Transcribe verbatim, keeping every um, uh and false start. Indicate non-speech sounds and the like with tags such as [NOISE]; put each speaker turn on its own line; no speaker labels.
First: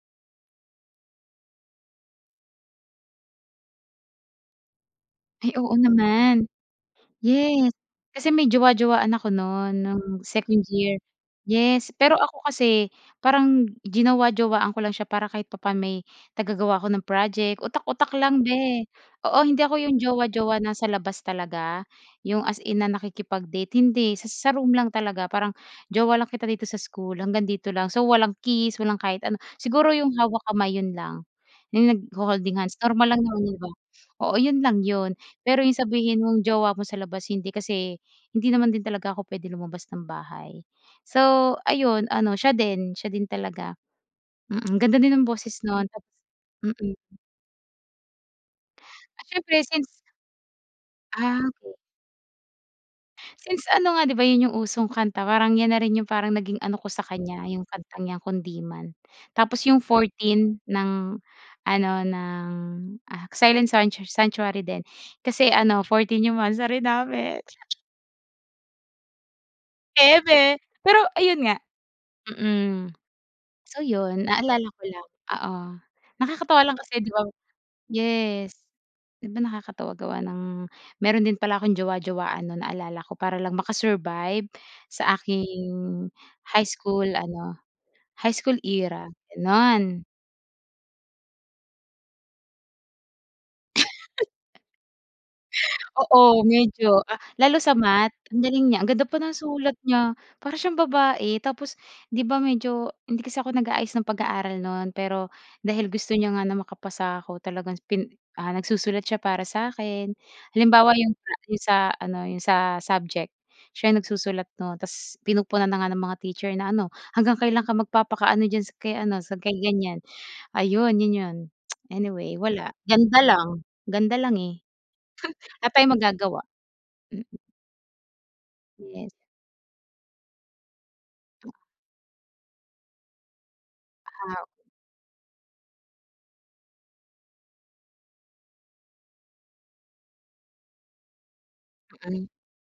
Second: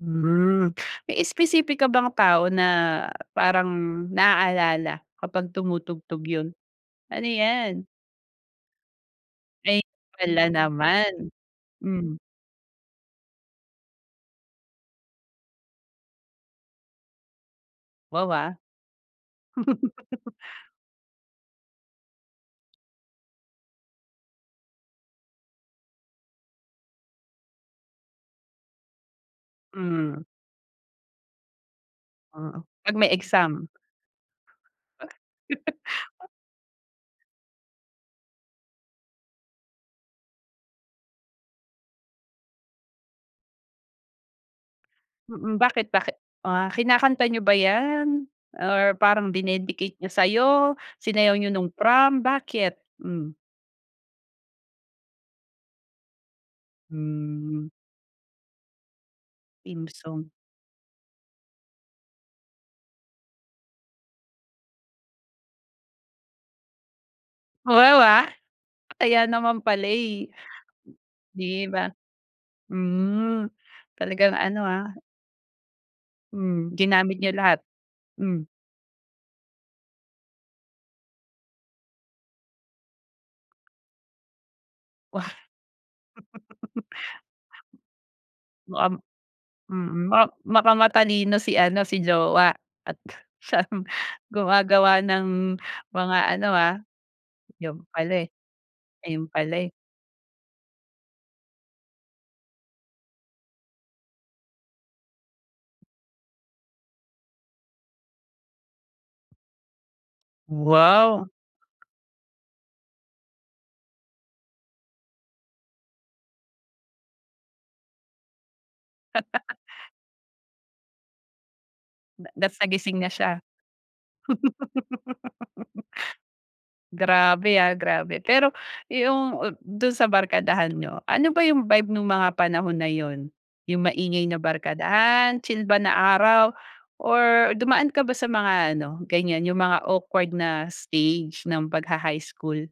Hmm, may espesipika bang tao na parang na-aalala kapag
Ay oo
tumutugtog yun?
naman.
Ano
Yes
yan?
kasi may jowa-jowaan ako nun,
Ay,
nung
wala
second year.
naman.
Yes pero
Hmm.
ako kasi parang jinowa-jowaan ko lang siya para kahit papano may taga-gawa ako ng project, utak-utak
Wow
lang
ha.
be. Oo hindi ako iyong
[LAUGHS]
jowa-jowa na sa labas talaga yung as in na nakikipag-date hindi, sa sa room lang talaga parang jowa lang kita dito sa school hanggang dito lang. So walang kiss, walang kahit ano, siguro yung
Hmm.
hawak kamay, yun lang. Yung nagho-holding
Mm.
hands
Pag
normal
may
lang naman yun di
exam?
ba. Oo yun lang yun pero yung
[LAUGHS]
sabihin mong jowa mo sa labas hindi kasi, hindi naman din talaga ako pwede lumabas ng bahay. So ayun, ano siya din siya din talaga. Mm, ganda din ang
Mm,
boses nun
bakit
tapos
bakit ah,
mm.
kinakanta niyo ba yan? Or
Ah,
parang
siyempre since
dinedicate niya sayo? Sinayaw
Ah,
niyo nung
okey.
prom? Bakit? Hmm.
Since ano nga di ba yun yung usong kanta parang yan na rin yung parang naging ano ko sa kanya
Hmm.
yung kanta niya Kundiman, tapos yung
Theme song.
14 ng ano ng ano Silent Sanchar Sanctuary din kasi ano 14, yung monthsary namin.
Wow, ah. Kaya naman pala eh.
Eme! Pero ayun nga
Di ba?
mm.
Hmm,
So yun,
talagang ano
naalala ko
ah.
lang. Oo nakakatawa
Hmm,
lang kasi di
ginamit
ba
niya lahat. Hmm.
yes di ba nakakatawa gawa ng meron din pala akong jowa-jowaan nun naalala ko para lang maka-survive sa
Wa
aking high
[LAUGHS]
school ano, high school
Mu am
era ganun.
mm, ma baka matalino si ano si jowa at siyang
[LAUGHS]
gumagawa ng mga
Oo
ano ah,
medyo ah, lalo sa
ayun
Math
pala eh
ang galing niya, ang ganda pa
ayun
ng
pala eh.
sulat niya para siyang babae. Tapos di ba medyo hindi kasi ako nag-aayos ng pag-aaral nun pero dahil gusto niya nga na makapasa ako talagang pin ah, nagsusulat siya para sakin. Halimbawa yung
Wow.
sa yung sa ano, yung sa subject siya yung nagsusulat nun tapos pinupuna na nga ng mga teacher na ano hanggang kailan ka magpapaka ano diyan sa kay ano sa
[LAUGHS]
kay ganyan? Ayun yun yun. [CLICKS TONGUE]
Na
Anyway
tapos
wala
nagising na
ganda
siya?
lang. Ganda lang eh. Wala
[LAUGHS]
tayong magagawa. Mm.
Grabe ah, grabe. Pero
Yes.
yung up dun sa barkadahan niyo, ano ba yung vibe nung mga panahon na yun? Yung maingay na
Oo.
barkadahan, chill ba na araw, or dumaan ka ba sa mga ano, ganyan yung mga awkward na stage ng pagha-high
Mm.
school?